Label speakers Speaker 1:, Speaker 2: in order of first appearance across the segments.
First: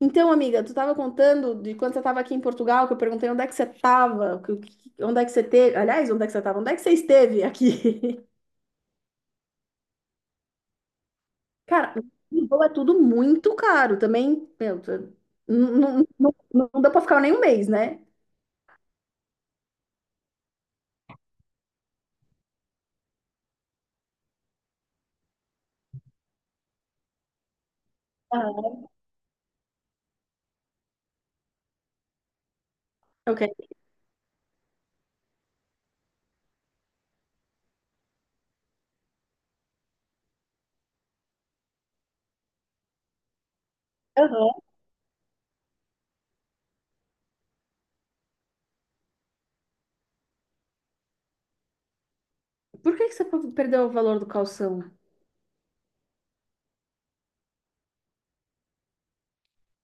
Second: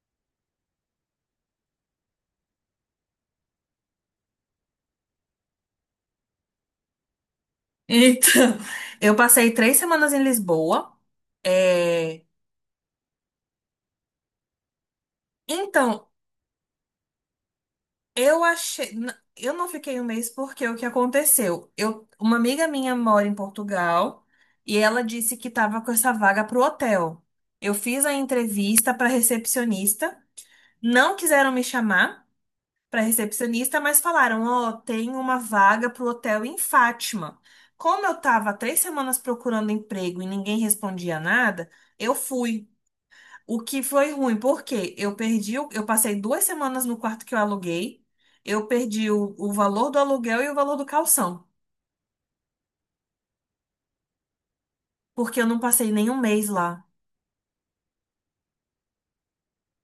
Speaker 1: Então, amiga, tu estava contando de quando você estava aqui em Portugal, que eu perguntei onde é que você estava, onde é que você teve, aliás, onde é que você estava, onde é que você esteve
Speaker 2: Então,
Speaker 1: aqui?
Speaker 2: eu passei 3 semanas em Lisboa.
Speaker 1: Cara,
Speaker 2: É,
Speaker 1: Lisboa é tudo muito caro também, meu, não, não,
Speaker 2: então,
Speaker 1: não, não dá pra ficar nem um mês, né?
Speaker 2: eu não fiquei um mês porque o que aconteceu? Uma amiga minha mora em Portugal e ela disse que estava com essa vaga para o hotel. Eu fiz a
Speaker 1: Ah,
Speaker 2: entrevista para recepcionista, não quiseram me chamar para
Speaker 1: ok.
Speaker 2: recepcionista, mas falaram: "Ó, tem uma vaga para o hotel em Fátima." Como eu estava 3 semanas procurando emprego e ninguém respondia nada, eu fui. O que foi ruim,
Speaker 1: Aham.
Speaker 2: porque eu passei 2 semanas no quarto que eu aluguei, eu perdi o valor do aluguel e o valor do calção,
Speaker 1: Por que que você perdeu o valor do calção?
Speaker 2: porque eu não passei nenhum mês lá,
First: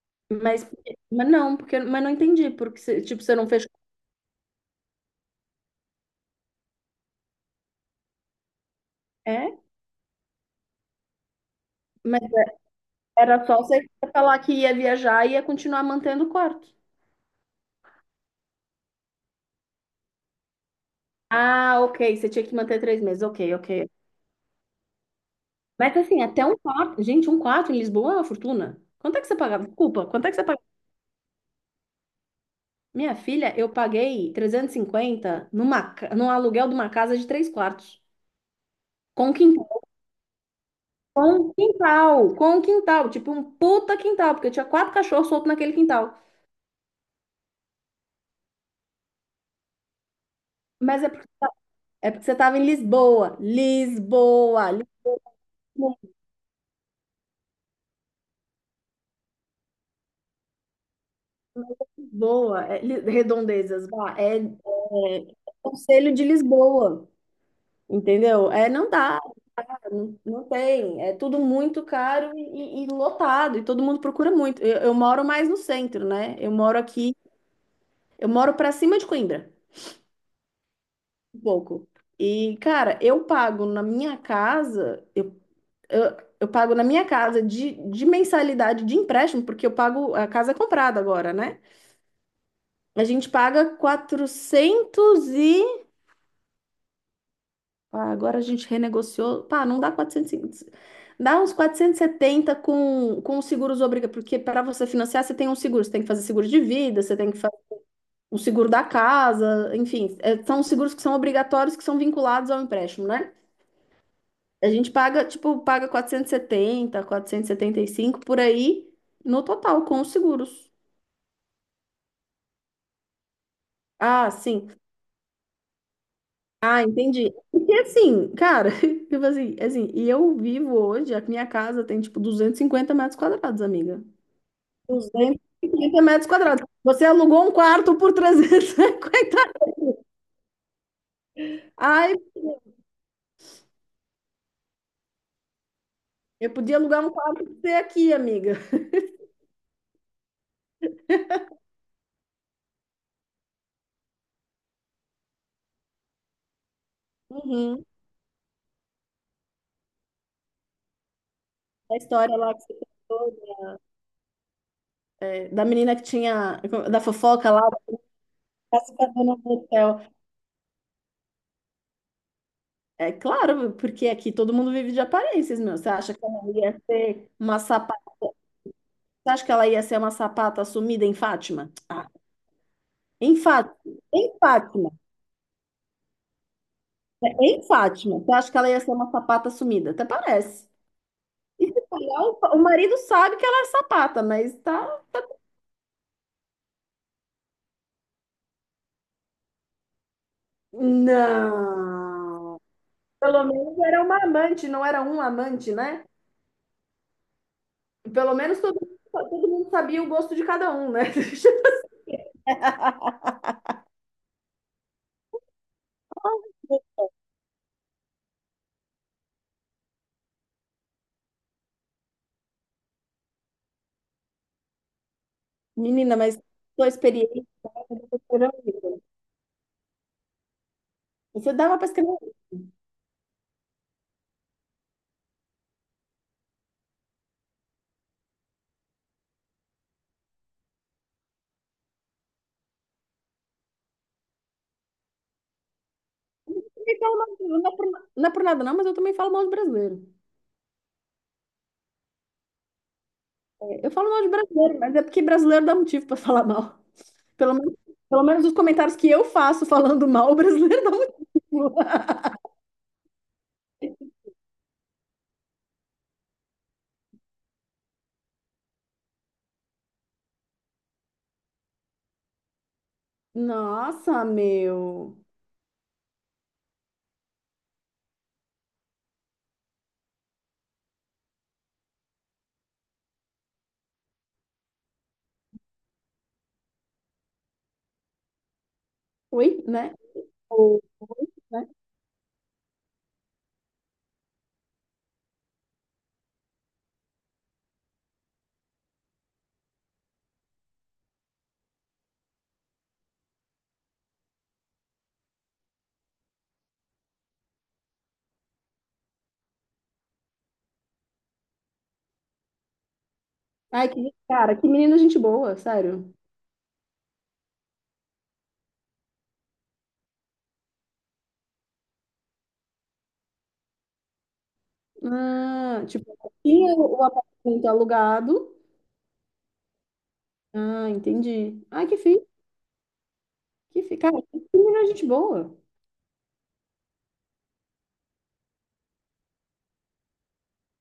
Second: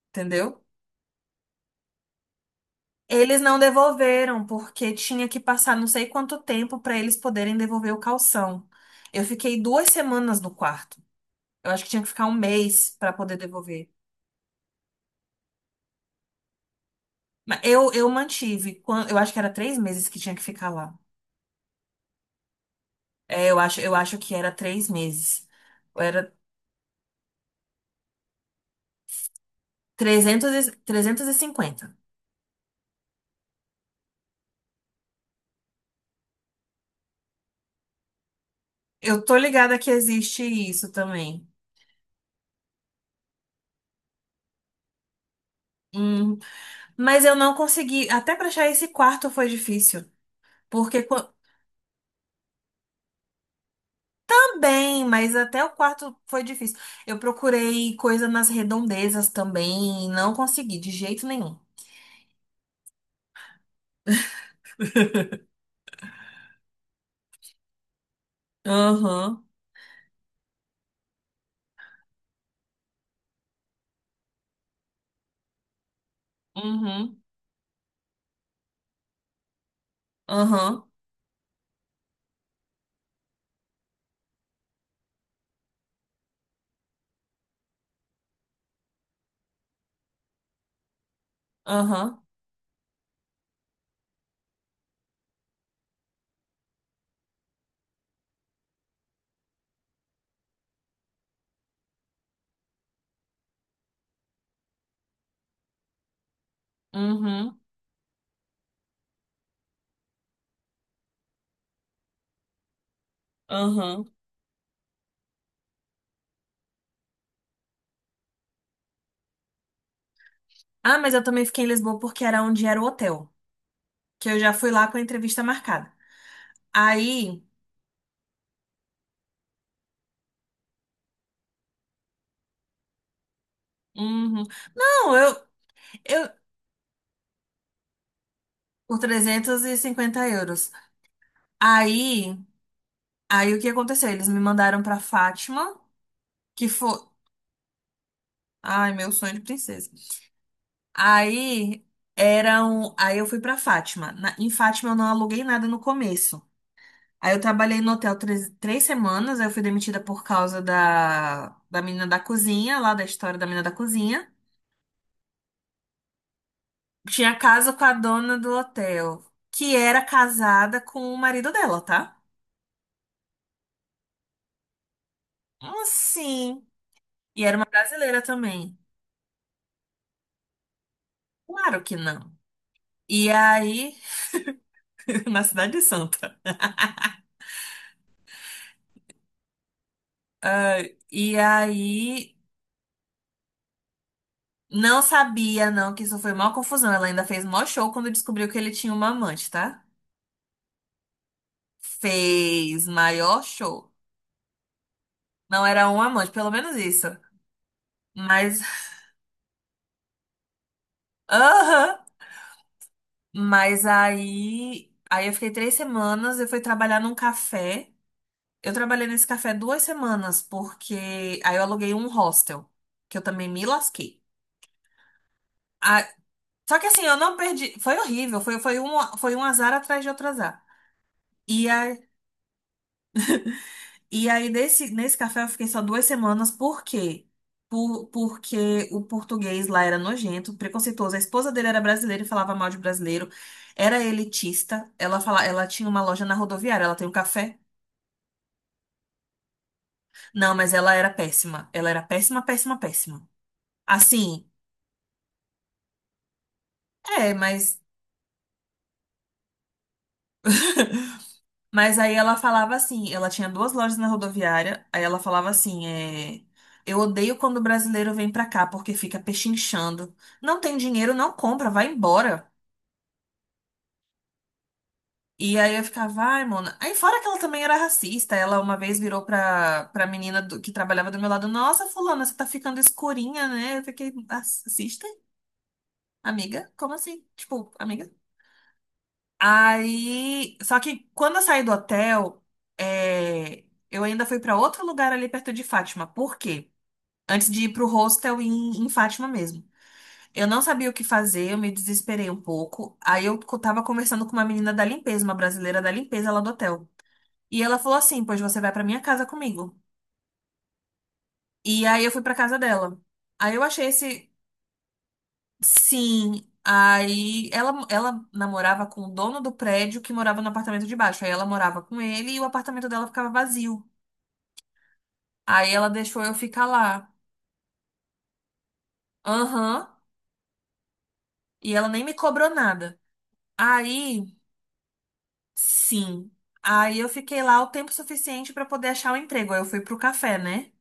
Speaker 2: entendeu?
Speaker 1: Mas, mas não, porque, mas não entendi, porque, tipo, você
Speaker 2: Eles
Speaker 1: não
Speaker 2: não
Speaker 1: fechou,
Speaker 2: devolveram, porque tinha que passar não sei quanto tempo para eles poderem devolver o calção. Eu
Speaker 1: é?
Speaker 2: fiquei 2 semanas no quarto. Eu acho que tinha que
Speaker 1: Mas
Speaker 2: ficar um mês para poder
Speaker 1: era só você
Speaker 2: devolver.
Speaker 1: falar que ia viajar e ia continuar mantendo o corte.
Speaker 2: Mas eu mantive, eu acho que era 3 meses que tinha que ficar lá.
Speaker 1: Ah, ok. Você tinha que manter 3 meses.
Speaker 2: É,
Speaker 1: Ok,
Speaker 2: eu acho,
Speaker 1: ok.
Speaker 2: eu acho que era três meses.
Speaker 1: Mas assim,
Speaker 2: Era
Speaker 1: até um quarto. Gente, um quarto em Lisboa é uma fortuna. Quanto é que você pagava? Desculpa, quanto é que você
Speaker 2: trezentos e,
Speaker 1: pagava?
Speaker 2: trezentos e cinquenta.
Speaker 1: Minha filha, eu paguei 350 num aluguel de uma casa de 3 quartos.
Speaker 2: Eu
Speaker 1: Com
Speaker 2: tô ligada
Speaker 1: quintal.
Speaker 2: que existe isso
Speaker 1: Com
Speaker 2: também.
Speaker 1: quintal. Com quintal. Tipo um puta quintal, porque eu tinha quatro cachorros soltos naquele quintal.
Speaker 2: Hum, mas eu não consegui. Até pra achar esse quarto foi difícil. Porque
Speaker 1: Mas é porque, é porque você tava em Lisboa. Lisboa.
Speaker 2: também, mas até o
Speaker 1: Lisboa.
Speaker 2: quarto foi difícil. Eu procurei coisa nas redondezas também e não consegui de jeito nenhum.
Speaker 1: Lisboa. É, redondezas. Vá, é Conselho de Lisboa. Entendeu? É, não dá.
Speaker 2: Aham.
Speaker 1: Não, não tem, é tudo muito caro e, lotado, e todo mundo procura muito. Eu moro mais no centro, né? Eu moro aqui,
Speaker 2: Uhum.
Speaker 1: eu moro pra cima de Coimbra,
Speaker 2: Aham.
Speaker 1: um pouco. E, cara, eu pago na minha casa, eu, eu pago na minha casa de, mensalidade de empréstimo, porque eu pago, a casa é comprada agora, né?
Speaker 2: Aham.
Speaker 1: A gente paga 400 e. Ah, agora a gente renegociou. Pá, não dá 400, dá uns 470 com, os seguros obrigatórios, porque para você financiar, você tem um seguro, você tem que fazer seguro de vida, você tem que fazer
Speaker 2: Uhum.
Speaker 1: o seguro da casa, enfim, é, são os seguros que são obrigatórios, que são vinculados ao empréstimo, né?
Speaker 2: Aham.
Speaker 1: A gente paga, tipo, paga quatrocentos quatrocentos e setenta quatrocentos e setenta e cinco por aí no total com os seguros.
Speaker 2: Ah, mas eu também fiquei em Lisboa porque era onde era o hotel. Que
Speaker 1: Ah,
Speaker 2: eu já
Speaker 1: sim.
Speaker 2: fui lá com a entrevista marcada.
Speaker 1: Ah, entendi.
Speaker 2: Aí.
Speaker 1: Porque assim, cara, tipo assim, e eu vivo hoje, a minha casa tem tipo 250 metros quadrados, amiga.
Speaker 2: Uhum. Não,
Speaker 1: 250 metros
Speaker 2: eu,
Speaker 1: quadrados. Você alugou um quarto por trezentos e
Speaker 2: por
Speaker 1: cinquenta.
Speaker 2: 350 euros.
Speaker 1: Ai,
Speaker 2: Aí, aí, o que aconteceu? Eles me mandaram pra Fátima,
Speaker 1: eu
Speaker 2: que
Speaker 1: podia
Speaker 2: foi,
Speaker 1: alugar um quarto pra você aqui, amiga.
Speaker 2: ai, meu sonho de princesa. Aí aí eu fui pra Fátima. Em Fátima eu não aluguei nada no começo. Aí eu trabalhei
Speaker 1: Uhum.
Speaker 2: no hotel três semanas, aí eu fui demitida por causa da
Speaker 1: A
Speaker 2: menina da
Speaker 1: história lá que você
Speaker 2: cozinha, lá da
Speaker 1: contou,
Speaker 2: história da menina
Speaker 1: né?
Speaker 2: da cozinha.
Speaker 1: É, da menina que tinha, da
Speaker 2: Tinha
Speaker 1: fofoca lá,
Speaker 2: casa
Speaker 1: da
Speaker 2: com a dona do hotel,
Speaker 1: classificadora do
Speaker 2: que
Speaker 1: hotel.
Speaker 2: era casada com o marido dela, tá?
Speaker 1: É claro, porque aqui todo mundo vive de aparências, meu.
Speaker 2: Então,
Speaker 1: Você acha que ela
Speaker 2: assim.
Speaker 1: ia ser
Speaker 2: E era
Speaker 1: uma
Speaker 2: uma
Speaker 1: sapata?
Speaker 2: brasileira também.
Speaker 1: Você acha que ela ia ser uma sapata sumida em Fátima?
Speaker 2: Claro que
Speaker 1: Ah,
Speaker 2: não. E
Speaker 1: em Fátima.
Speaker 2: aí,
Speaker 1: Em Fátima.
Speaker 2: na Cidade de Santa.
Speaker 1: É, em Fátima. Você acha que ela ia ser uma sapata sumida? Até parece.
Speaker 2: E
Speaker 1: E se falar,
Speaker 2: aí,
Speaker 1: o marido sabe que ela é sapata, mas
Speaker 2: não
Speaker 1: tá.
Speaker 2: sabia, não, que isso foi maior confusão. Ela ainda fez maior show quando descobriu que ele tinha uma amante, tá?
Speaker 1: Não.
Speaker 2: Fez maior
Speaker 1: Pelo menos
Speaker 2: show.
Speaker 1: era uma amante, não era um
Speaker 2: Não
Speaker 1: amante,
Speaker 2: era um
Speaker 1: né?
Speaker 2: amante, pelo menos isso.
Speaker 1: Pelo menos
Speaker 2: Mas,
Speaker 1: todo mundo sabia o gosto de cada um, né?
Speaker 2: aham. Mas aí eu fiquei 3 semanas, eu fui trabalhar num café. Eu trabalhei nesse café 2 semanas, porque aí eu aluguei um hostel, que eu também me lasquei.
Speaker 1: Menina, mas
Speaker 2: Só que
Speaker 1: sua
Speaker 2: assim, eu não
Speaker 1: experiência
Speaker 2: perdi. Foi horrível.
Speaker 1: será
Speaker 2: Foi, foi, um,
Speaker 1: horrível.
Speaker 2: foi um azar atrás de outro azar.
Speaker 1: Você
Speaker 2: E,
Speaker 1: dava pra
Speaker 2: a,
Speaker 1: escrever. Eu
Speaker 2: e aí, nesse café, eu fiquei só duas semanas. Por quê? Porque o português lá era nojento, preconceituoso. A esposa dele era brasileira e falava mal de brasileiro. Era elitista. Ela tinha uma loja na rodoviária. Ela
Speaker 1: também
Speaker 2: tem um
Speaker 1: falo mal de-
Speaker 2: café.
Speaker 1: Não é por nada, não, mas eu também falo mal de brasileiro.
Speaker 2: Não, mas ela era péssima. Ela era péssima, péssima, péssima.
Speaker 1: É, eu falo mal de
Speaker 2: Assim,
Speaker 1: brasileiro, mas é porque brasileiro dá motivo pra falar mal.
Speaker 2: é,
Speaker 1: Pelo menos,
Speaker 2: mas.
Speaker 1: pelo menos os comentários que eu faço falando mal, o brasileiro dá motivo.
Speaker 2: Mas aí ela falava assim, ela tinha 2 lojas na rodoviária, aí ela falava assim, eu odeio quando o brasileiro vem pra cá, porque fica pechinchando. Não tem dinheiro, não compra, vai embora.
Speaker 1: Nossa, meu.
Speaker 2: E aí eu ficava, ai, mona. Aí fora que ela também era racista, ela uma vez virou pra menina que trabalhava do meu lado, nossa, fulana, você tá ficando escurinha, né? Eu fiquei, racista? Amiga? Como assim? Tipo, amiga?
Speaker 1: Oi, né?
Speaker 2: Aí, só
Speaker 1: Ou,
Speaker 2: que
Speaker 1: oi,
Speaker 2: quando eu saí
Speaker 1: né?
Speaker 2: do hotel, é, eu ainda fui pra outro lugar ali perto de Fátima. Por quê? Antes de ir pro hostel em Fátima mesmo. Eu não sabia o que fazer, eu me desesperei um pouco. Aí eu tava conversando com uma menina da limpeza, uma brasileira da limpeza lá do hotel. E ela falou assim: "Pois você vai pra minha casa comigo". E aí eu fui pra casa dela. Aí eu achei
Speaker 1: Ai, que
Speaker 2: esse
Speaker 1: cara, que menina gente boa, sério.
Speaker 2: Sim, aí ela namorava com o dono do prédio que morava no apartamento de baixo. Aí ela morava com ele e o apartamento dela ficava vazio. Aí
Speaker 1: Ah,
Speaker 2: ela
Speaker 1: tipo,
Speaker 2: deixou eu ficar
Speaker 1: tinha o
Speaker 2: lá.
Speaker 1: apartamento alugado.
Speaker 2: Aham.
Speaker 1: Ah, entendi.
Speaker 2: E
Speaker 1: Ai,
Speaker 2: ela nem me cobrou nada.
Speaker 1: cara,
Speaker 2: Aí,
Speaker 1: que menina gente boa.
Speaker 2: sim. Aí eu fiquei lá o tempo suficiente pra poder achar um emprego. Aí eu fui pro café, né?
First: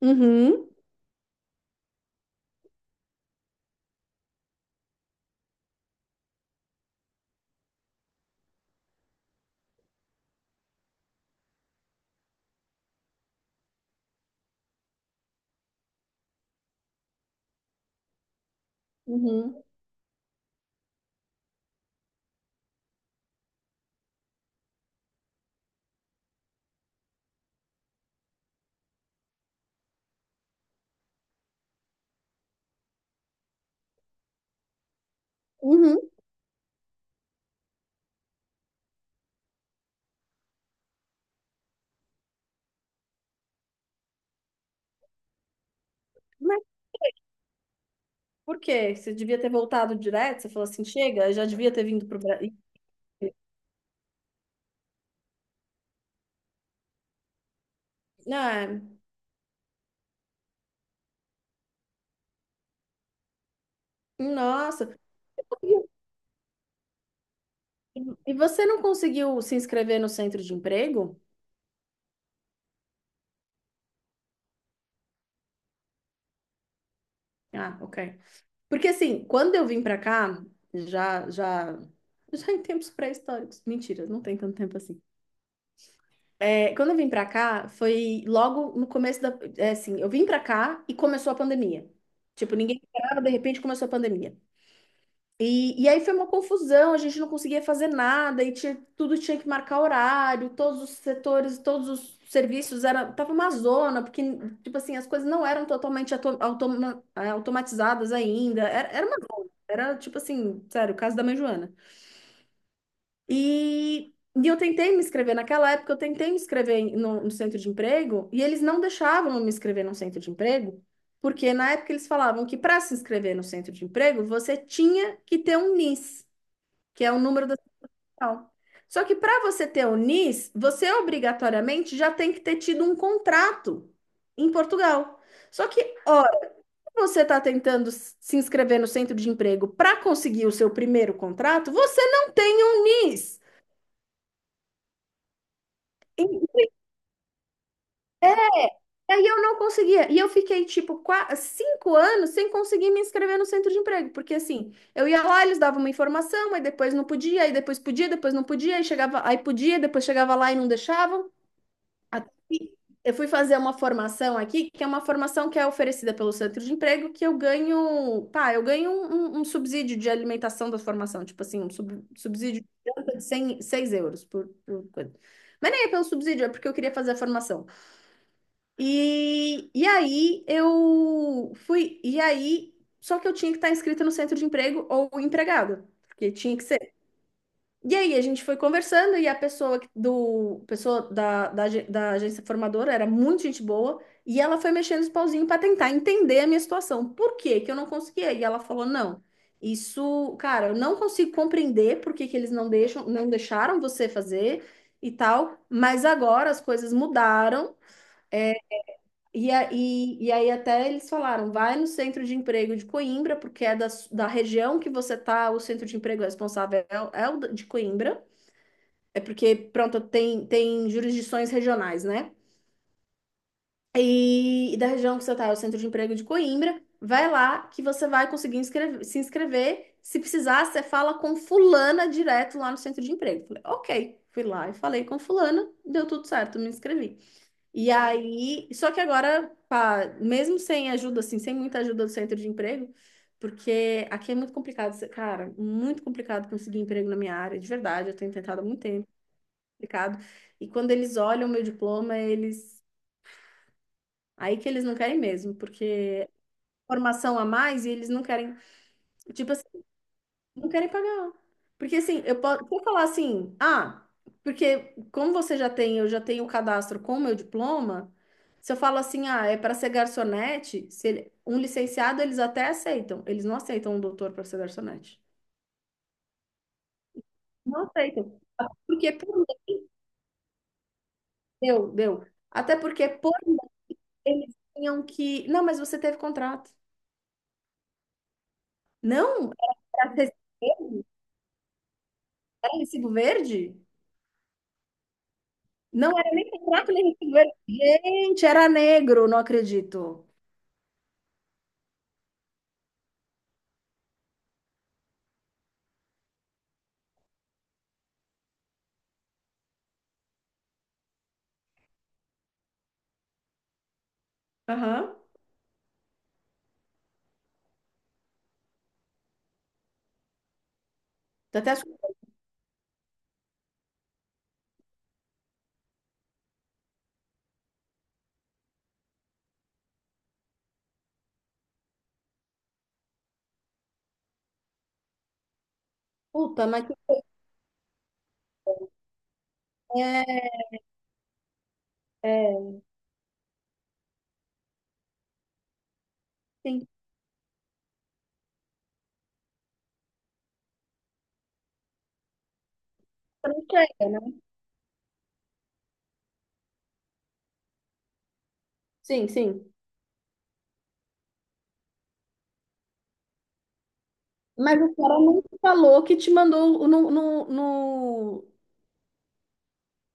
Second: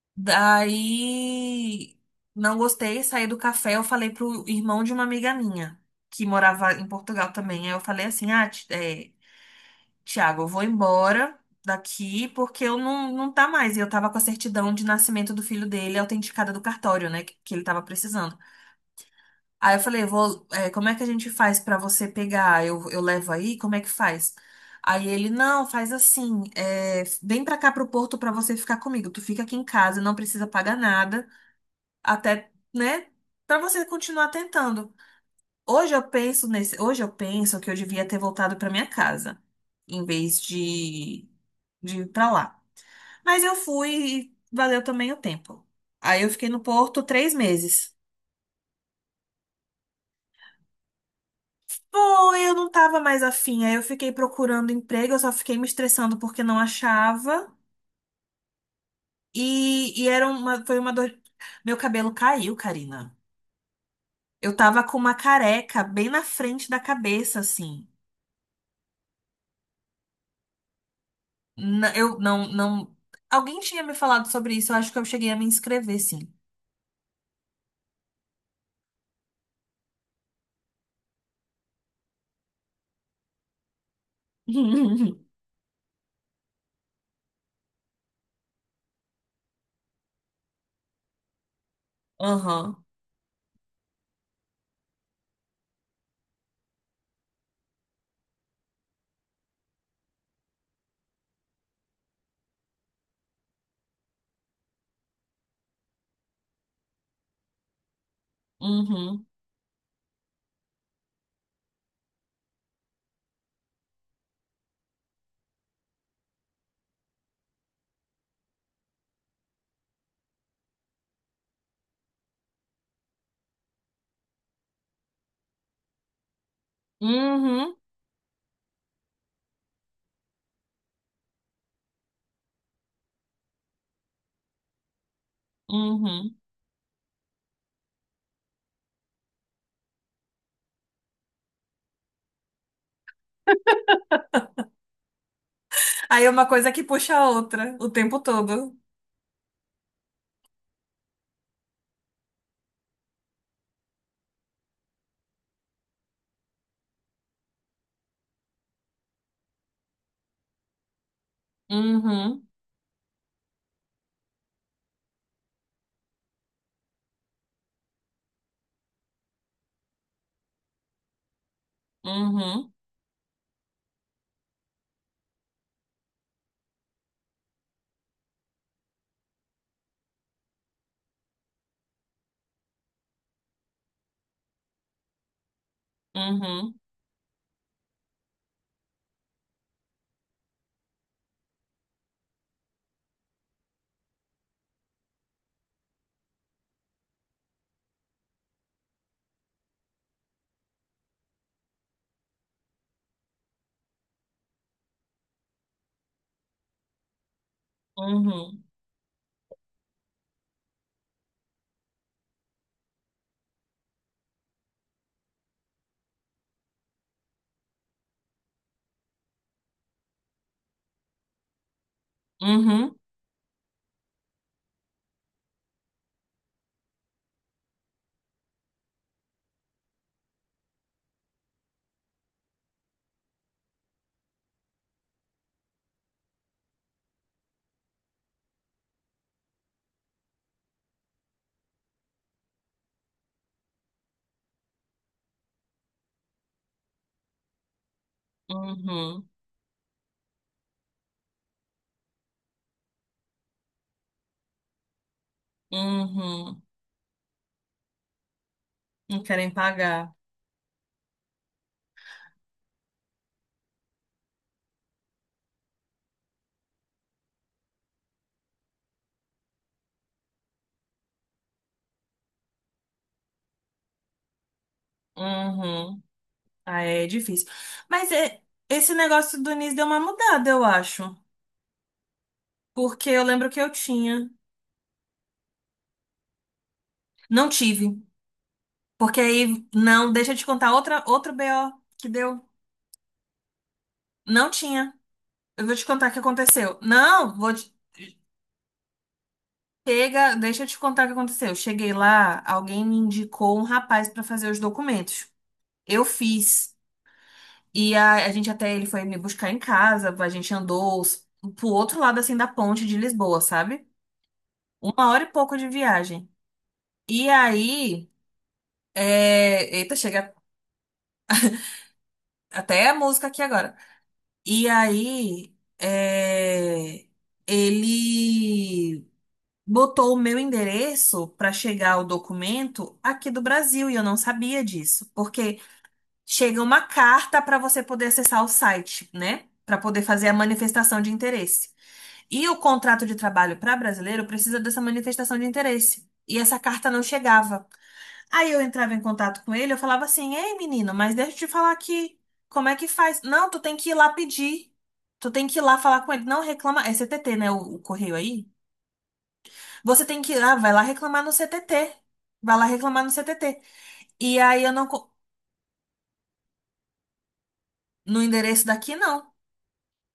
Speaker 1: Uhum,
Speaker 2: Daí não gostei, saí do café. Eu falei pro irmão de uma amiga minha que morava em Portugal também. Aí eu falei assim: ah, Tiago, eu vou embora daqui porque eu não, não tá mais. E eu tava com a certidão de nascimento do filho dele autenticada do cartório, né? Que ele tava precisando.
Speaker 1: uhum,
Speaker 2: Aí eu falei, como é que a gente faz pra você pegar? Eu levo aí? Como é que faz? Aí ele, não, faz assim, vem pra cá pro Porto pra você ficar comigo. Tu fica aqui em casa, não precisa pagar nada, até, né? Pra você continuar tentando. Hoje
Speaker 1: uhum.
Speaker 2: eu penso nesse, hoje eu penso que eu devia ter voltado pra minha casa, em vez de ir pra lá. Mas eu fui e valeu também o tempo. Aí eu fiquei no
Speaker 1: Mas
Speaker 2: Porto 3 meses.
Speaker 1: por quê? Você devia ter voltado direto? Você falou assim, chega, eu já devia ter vindo pro
Speaker 2: Pô,
Speaker 1: Brasil.
Speaker 2: eu não tava mais afim. Aí eu fiquei procurando emprego, eu só fiquei me estressando porque não achava.
Speaker 1: Ah,
Speaker 2: E foi uma dor. Meu cabelo caiu, Karina. Eu tava
Speaker 1: nossa.
Speaker 2: com uma careca bem na frente da cabeça, assim.
Speaker 1: E você não conseguiu se inscrever no centro de emprego?
Speaker 2: Eu não, não. Alguém tinha me falado sobre isso, eu acho que eu cheguei a me inscrever, sim.
Speaker 1: Ah, ok. Porque assim, quando eu vim pra cá, já, já, já em tempos pré-históricos. Mentira, não tem tanto tempo assim. É, quando eu vim pra cá, foi logo no começo da, é, assim, eu vim pra cá e começou a pandemia. Tipo, ninguém
Speaker 2: Aham.
Speaker 1: esperava, de repente começou a pandemia. E aí foi uma confusão, a gente não conseguia fazer nada, e tinha, tudo tinha que marcar horário, todos os setores, todos os serviços, era, tava uma zona, porque, tipo assim, as coisas não eram totalmente automatizadas ainda, era, era uma
Speaker 2: Uhum.
Speaker 1: zona, era, tipo assim, sério, o caso da mãe Joana. E, e eu tentei me inscrever, naquela época eu tentei me inscrever no centro de emprego, e eles não deixavam eu me inscrever no centro de emprego, porque na época eles falavam que para se inscrever no centro de emprego, você tinha que ter um NIS que é o número da
Speaker 2: Uhum.
Speaker 1: central. Só que para você ter o NIS, você obrigatoriamente já tem que ter tido um contrato em Portugal. Só que,
Speaker 2: Uhum. Uhum.
Speaker 1: ora, você está tentando se inscrever no centro de emprego para conseguir o seu primeiro contrato, você não tem um NIS.
Speaker 2: Aí
Speaker 1: E
Speaker 2: é uma coisa que puxa a outra o tempo todo.
Speaker 1: é, e aí eu não conseguia. E eu fiquei, tipo, quase 5 anos sem conseguir me inscrever no centro de emprego. Porque, assim, eu ia lá, eles davam uma informação, aí depois não podia, aí depois podia, depois não podia, aí chegava, aí podia, depois chegava lá e não deixavam. Até
Speaker 2: Uhum.
Speaker 1: que eu fui fazer uma formação aqui, que é uma formação que é oferecida pelo centro de emprego, que eu ganho, pá, eu ganho um subsídio de alimentação da formação, tipo assim, um subsídio de
Speaker 2: Uhum.
Speaker 1: janta de 100, 6 € por, coisa. Mas nem é pelo subsídio, é porque eu queria fazer a formação. E aí eu fui, e aí, só que eu tinha que estar inscrita no centro de emprego ou empregado, porque tinha que
Speaker 2: Uhum.
Speaker 1: ser e aí a gente foi conversando e a pessoa que- do pessoa da agência formadora era muito gente boa e ela foi mexendo os pauzinhos para tentar entender a minha situação. Por que que eu não conseguia? E ela falou: "Não, isso, cara, eu não consigo compreender por que que eles não deixam, não deixaram você fazer e tal, mas agora as coisas mudaram. é,
Speaker 2: Uhum.
Speaker 1: e aí até eles falaram, vai no centro de emprego de Coimbra, porque é da região que você tá, o centro de emprego responsável é o de Coimbra. É porque, pronto, tem jurisdições regionais, né?
Speaker 2: Uhum.
Speaker 1: E da região que você está, o Centro de Emprego de Coimbra, vai lá que você vai conseguir se inscrever. Se precisar, você fala com fulana direto lá no Centro de Emprego. Falei, ok. Fui lá e falei com fulana, deu tudo certo, me inscrevi. E aí, só que agora, pá, mesmo sem ajuda, assim, sem muita ajuda do Centro de Emprego, porque aqui é muito complicado, cara, muito complicado conseguir emprego na minha área, de verdade, eu tenho tentado há muito tempo
Speaker 2: Uhum.
Speaker 1: complicado. E quando eles olham o meu diploma, eles. Aí que eles não querem mesmo, porque é
Speaker 2: Uhum.
Speaker 1: formação a mais e eles não querem.
Speaker 2: Não querem
Speaker 1: Tipo assim,
Speaker 2: pagar.
Speaker 1: não querem pagar. Porque assim, eu posso se eu falar assim, ah, porque como você já tem, eu já tenho o cadastro com o meu diploma, se eu falo assim, ah, é para ser garçonete, se ele- um licenciado eles até aceitam. Eles não aceitam um doutor para ser garçonete.
Speaker 2: Uhum. Aí é difícil.
Speaker 1: Não
Speaker 2: Mas
Speaker 1: aceitam.
Speaker 2: esse
Speaker 1: Porque por
Speaker 2: negócio do NIS
Speaker 1: lei,
Speaker 2: deu uma mudada, eu acho.
Speaker 1: deu, deu. Até porque
Speaker 2: Porque eu
Speaker 1: por
Speaker 2: lembro
Speaker 1: lei,
Speaker 2: que eu tinha.
Speaker 1: eles tinham que. Não, mas você teve contrato.
Speaker 2: Não tive. Porque
Speaker 1: Não,
Speaker 2: aí,
Speaker 1: era
Speaker 2: não, deixa
Speaker 1: recibo
Speaker 2: eu te contar outra,
Speaker 1: verde?
Speaker 2: outro BO que deu.
Speaker 1: Era recibo verde?
Speaker 2: Não tinha. Eu vou te contar o que
Speaker 1: Não era nem
Speaker 2: aconteceu.
Speaker 1: contrato, nem recibo
Speaker 2: Não, vou
Speaker 1: verde.
Speaker 2: te.
Speaker 1: Gente, era negro, não acredito.
Speaker 2: Chega, deixa eu te contar o que aconteceu. Eu cheguei lá, alguém me indicou um rapaz para fazer os documentos. Eu fiz. E a gente até ele foi me buscar em casa, a gente andou pro outro lado assim da ponte de Lisboa, sabe? Uma
Speaker 1: Aham.
Speaker 2: hora e pouco de viagem. E aí, eita, chega
Speaker 1: Tô até achando,
Speaker 2: até a música aqui agora. E aí, ele botou o meu endereço para chegar o documento aqui do Brasil e eu não sabia disso, porque chega
Speaker 1: puta,
Speaker 2: uma
Speaker 1: mas que
Speaker 2: carta para você poder acessar o site, né? Para poder fazer a manifestação de interesse. E o
Speaker 1: é,
Speaker 2: contrato de trabalho para brasileiro precisa dessa manifestação de interesse. E essa
Speaker 1: sim,
Speaker 2: carta não chegava. Aí eu entrava em contato com ele, eu falava assim: "Ei, menino, mas deixa eu te falar aqui. Como é que faz?" Não, tu
Speaker 1: não
Speaker 2: tem que ir
Speaker 1: chega,
Speaker 2: lá
Speaker 1: né?
Speaker 2: pedir. Tu tem que ir lá falar com ele. Não reclama. É CTT, né? O correio aí.
Speaker 1: Sim, sim.
Speaker 2: Você tem que ir lá, vai lá reclamar no CTT. Vai lá reclamar no CTT. E aí eu
Speaker 1: Mas
Speaker 2: não.
Speaker 1: o cara não falou que te mandou
Speaker 2: No
Speaker 1: no...
Speaker 2: endereço daqui, não.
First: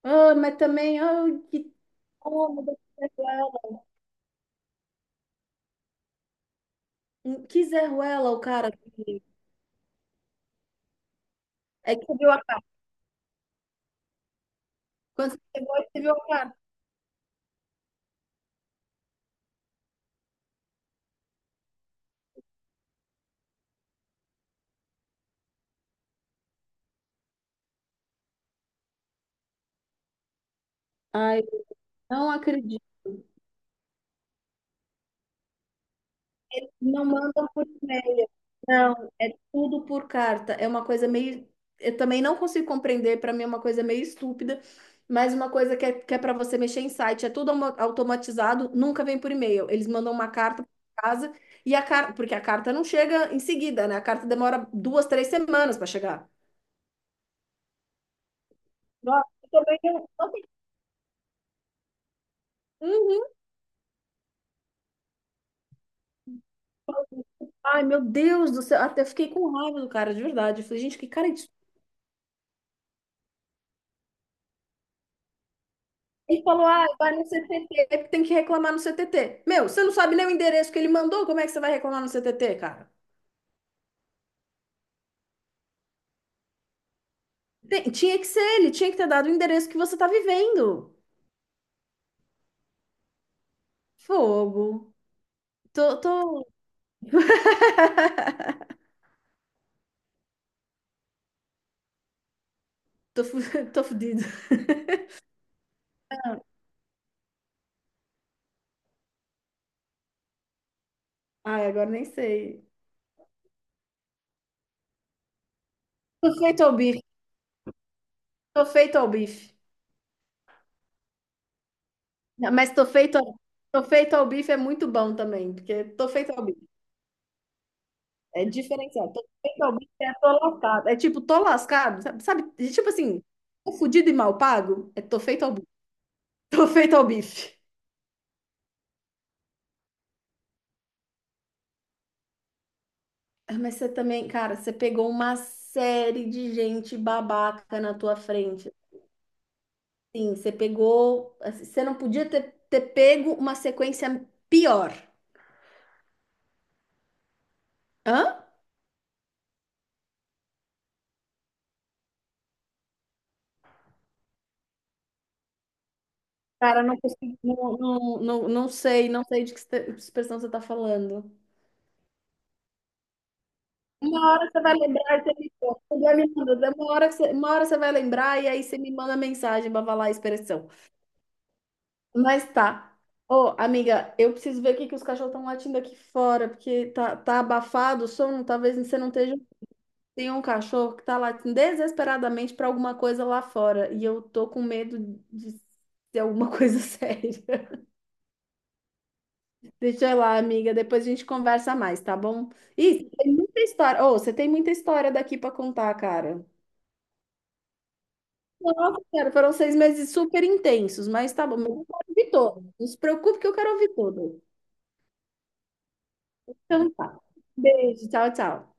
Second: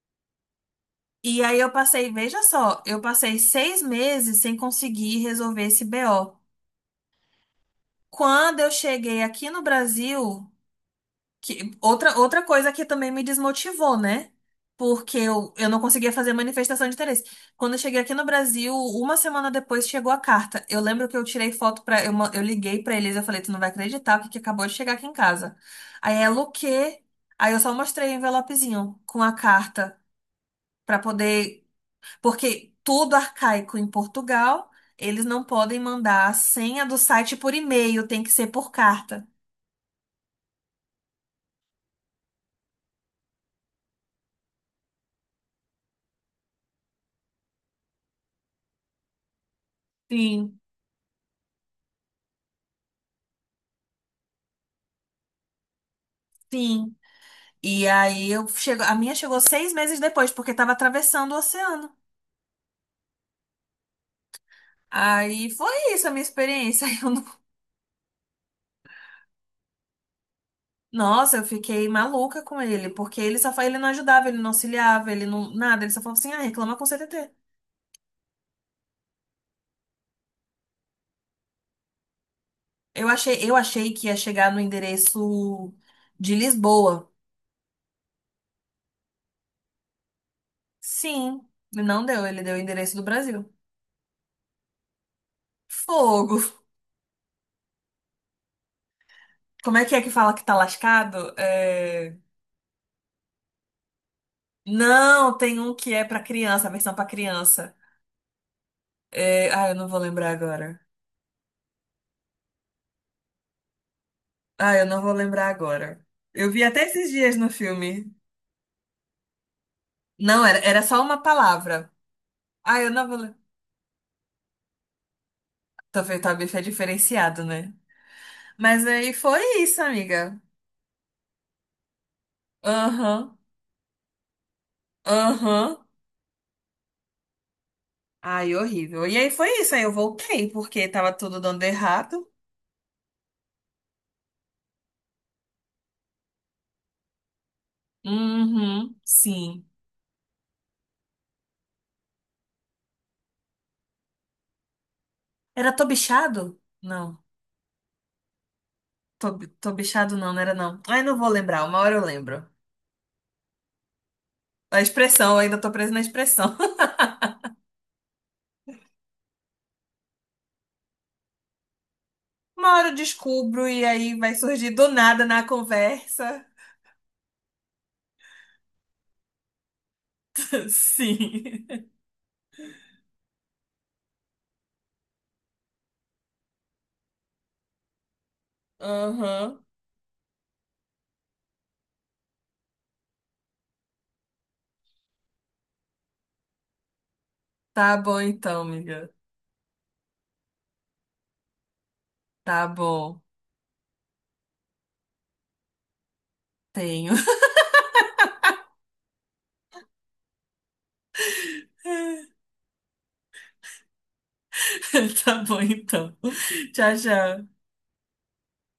Speaker 1: Ah, mas também, ah,
Speaker 2: E aí eu
Speaker 1: que
Speaker 2: passei, veja
Speaker 1: como que
Speaker 2: só, eu
Speaker 1: Zé
Speaker 2: passei
Speaker 1: Ruela,
Speaker 2: 6 meses sem conseguir resolver esse BO.
Speaker 1: hum, que Zé Ruela, o
Speaker 2: Quando eu
Speaker 1: cara que...
Speaker 2: cheguei aqui no Brasil, que,
Speaker 1: É que
Speaker 2: outra,
Speaker 1: você viu
Speaker 2: outra
Speaker 1: a cara.
Speaker 2: coisa que também me desmotivou, né? Porque
Speaker 1: Quando você
Speaker 2: eu
Speaker 1: chegou,
Speaker 2: não
Speaker 1: você
Speaker 2: conseguia
Speaker 1: viu a
Speaker 2: fazer
Speaker 1: cara.
Speaker 2: manifestação de interesse. Quando eu cheguei aqui no Brasil, uma semana depois chegou a carta. Eu lembro que eu tirei foto pra. Eu liguei pra eles, eu falei, tu não vai acreditar o que que acabou de chegar aqui em casa. Aí ela, o quê? Aí eu só mostrei o envelopezinho com a carta pra
Speaker 1: Ai,
Speaker 2: poder.
Speaker 1: não
Speaker 2: Porque
Speaker 1: acredito.
Speaker 2: tudo arcaico em Portugal, eles não podem mandar a senha do
Speaker 1: Não
Speaker 2: site
Speaker 1: mandam
Speaker 2: por
Speaker 1: por
Speaker 2: e-mail, tem
Speaker 1: e-mail.
Speaker 2: que ser por
Speaker 1: Não,
Speaker 2: carta.
Speaker 1: é tudo por carta. É uma coisa meio. Eu também não consigo compreender, para mim é uma coisa meio estúpida, mas uma coisa que é para você mexer em site. É tudo automatizado, nunca vem por e-mail. Eles mandam uma
Speaker 2: Sim.
Speaker 1: carta para casa e a carta. Porque a carta não chega em seguida, né? A carta demora 2, 3 semanas para chegar.
Speaker 2: Sim. E aí eu chego, a minha
Speaker 1: Nossa,
Speaker 2: chegou
Speaker 1: eu
Speaker 2: seis
Speaker 1: também
Speaker 2: meses depois,
Speaker 1: não tem-
Speaker 2: porque estava atravessando o oceano.
Speaker 1: Uhum.
Speaker 2: Aí foi isso a minha experiência. Eu não.
Speaker 1: Ai, meu Deus do céu, até fiquei com raiva do cara, de verdade. Eu falei, gente, que cara.
Speaker 2: Nossa, eu fiquei maluca com ele, porque ele não ajudava, ele não auxiliava, ele não nada, ele só falava assim: "Ah,
Speaker 1: Ele falou,
Speaker 2: reclama com
Speaker 1: ah,
Speaker 2: o
Speaker 1: vai no
Speaker 2: CTT".
Speaker 1: CTT, é que tem que reclamar no CTT. Meu, você não sabe nem o endereço que ele mandou, como é que você vai reclamar no CTT, cara?
Speaker 2: Eu achei que ia chegar no endereço de Lisboa.
Speaker 1: Tinha que ser ele, tinha que ter dado o endereço que você tá vivendo.
Speaker 2: Sim, não deu, ele deu o endereço do Brasil.
Speaker 1: Fogo. Tô,
Speaker 2: Fogo.
Speaker 1: tô,
Speaker 2: Como é que fala que tá lascado? É,
Speaker 1: tô, fu- tô fudido.
Speaker 2: não, tem um que é pra criança, a versão pra criança. É, ah, eu não vou lembrar agora.
Speaker 1: Ai, agora nem sei.
Speaker 2: Ah, eu não vou lembrar agora.
Speaker 1: Tô
Speaker 2: Eu
Speaker 1: feito
Speaker 2: vi
Speaker 1: ao
Speaker 2: até
Speaker 1: bife,
Speaker 2: esses dias no filme.
Speaker 1: tô feito ao bife.
Speaker 2: Não, era só uma palavra.
Speaker 1: Não, mas
Speaker 2: Ah,
Speaker 1: tô
Speaker 2: eu não vou
Speaker 1: feito,
Speaker 2: lembrar.
Speaker 1: tô feito ao bife é muito bom também, porque tô
Speaker 2: Talvez
Speaker 1: feito
Speaker 2: tá
Speaker 1: ao
Speaker 2: bife é
Speaker 1: bife.
Speaker 2: diferenciado, né?
Speaker 1: É
Speaker 2: Mas aí
Speaker 1: diferenciado.
Speaker 2: foi isso,
Speaker 1: É tô
Speaker 2: amiga.
Speaker 1: lascado. É tipo, tô lascado, sabe? Tipo assim,
Speaker 2: Aham.
Speaker 1: tô fudido e mal pago. É tô feito ao bife.
Speaker 2: Aham.
Speaker 1: Tô feito ao bife.
Speaker 2: Ai, horrível. E aí foi isso, aí eu voltei, porque tava tudo dando errado.
Speaker 1: Ah, mas você também, cara, você pegou uma série de gente babaca na tua frente.
Speaker 2: Uhum, sim.
Speaker 1: Sim, você pegou. Assim, você não podia ter, pego uma sequência pior.
Speaker 2: Era tô bichado? Não.
Speaker 1: Hã?
Speaker 2: Tô bichado não, não era não. Ai, não vou lembrar, uma hora eu lembro. A expressão, eu ainda tô presa na expressão.
Speaker 1: Cara, não consigo, não, não, não, não sei de que expressão você tá falando.
Speaker 2: Uma hora eu descubro e aí vai
Speaker 1: Uma hora você
Speaker 2: surgir
Speaker 1: vai
Speaker 2: do
Speaker 1: lembrar
Speaker 2: nada
Speaker 1: e você
Speaker 2: na
Speaker 1: me conta. Você vai me
Speaker 2: conversa.
Speaker 1: mandando. Uma hora você vai lembrar e aí você me manda mensagem pra falar a expressão.
Speaker 2: Sim.
Speaker 1: Mas tá. Ô, amiga, eu preciso ver o que que os cachorros estão latindo aqui fora, porque tá, abafado o som. Talvez você não esteja.
Speaker 2: Aham.
Speaker 1: Tem um cachorro que tá latindo desesperadamente pra alguma coisa lá fora. E eu tô com medo de ser alguma coisa séria.
Speaker 2: Tá bom então, amiga.
Speaker 1: Deixa eu ir lá, amiga. Depois a gente conversa mais, tá bom?
Speaker 2: Tá
Speaker 1: Ih,
Speaker 2: bom.
Speaker 1: tem muita história. Ô, você tem muita história daqui pra contar, cara.
Speaker 2: Tenho.
Speaker 1: Nossa, cara, foram 6 meses super intensos, mas tá bom, mas eu quero ouvir todo. Não se preocupe que eu quero ouvir todo.
Speaker 2: Tá bom então.
Speaker 1: Então
Speaker 2: Tchau,
Speaker 1: tá.
Speaker 2: tchau.
Speaker 1: Beijo, tchau, tchau.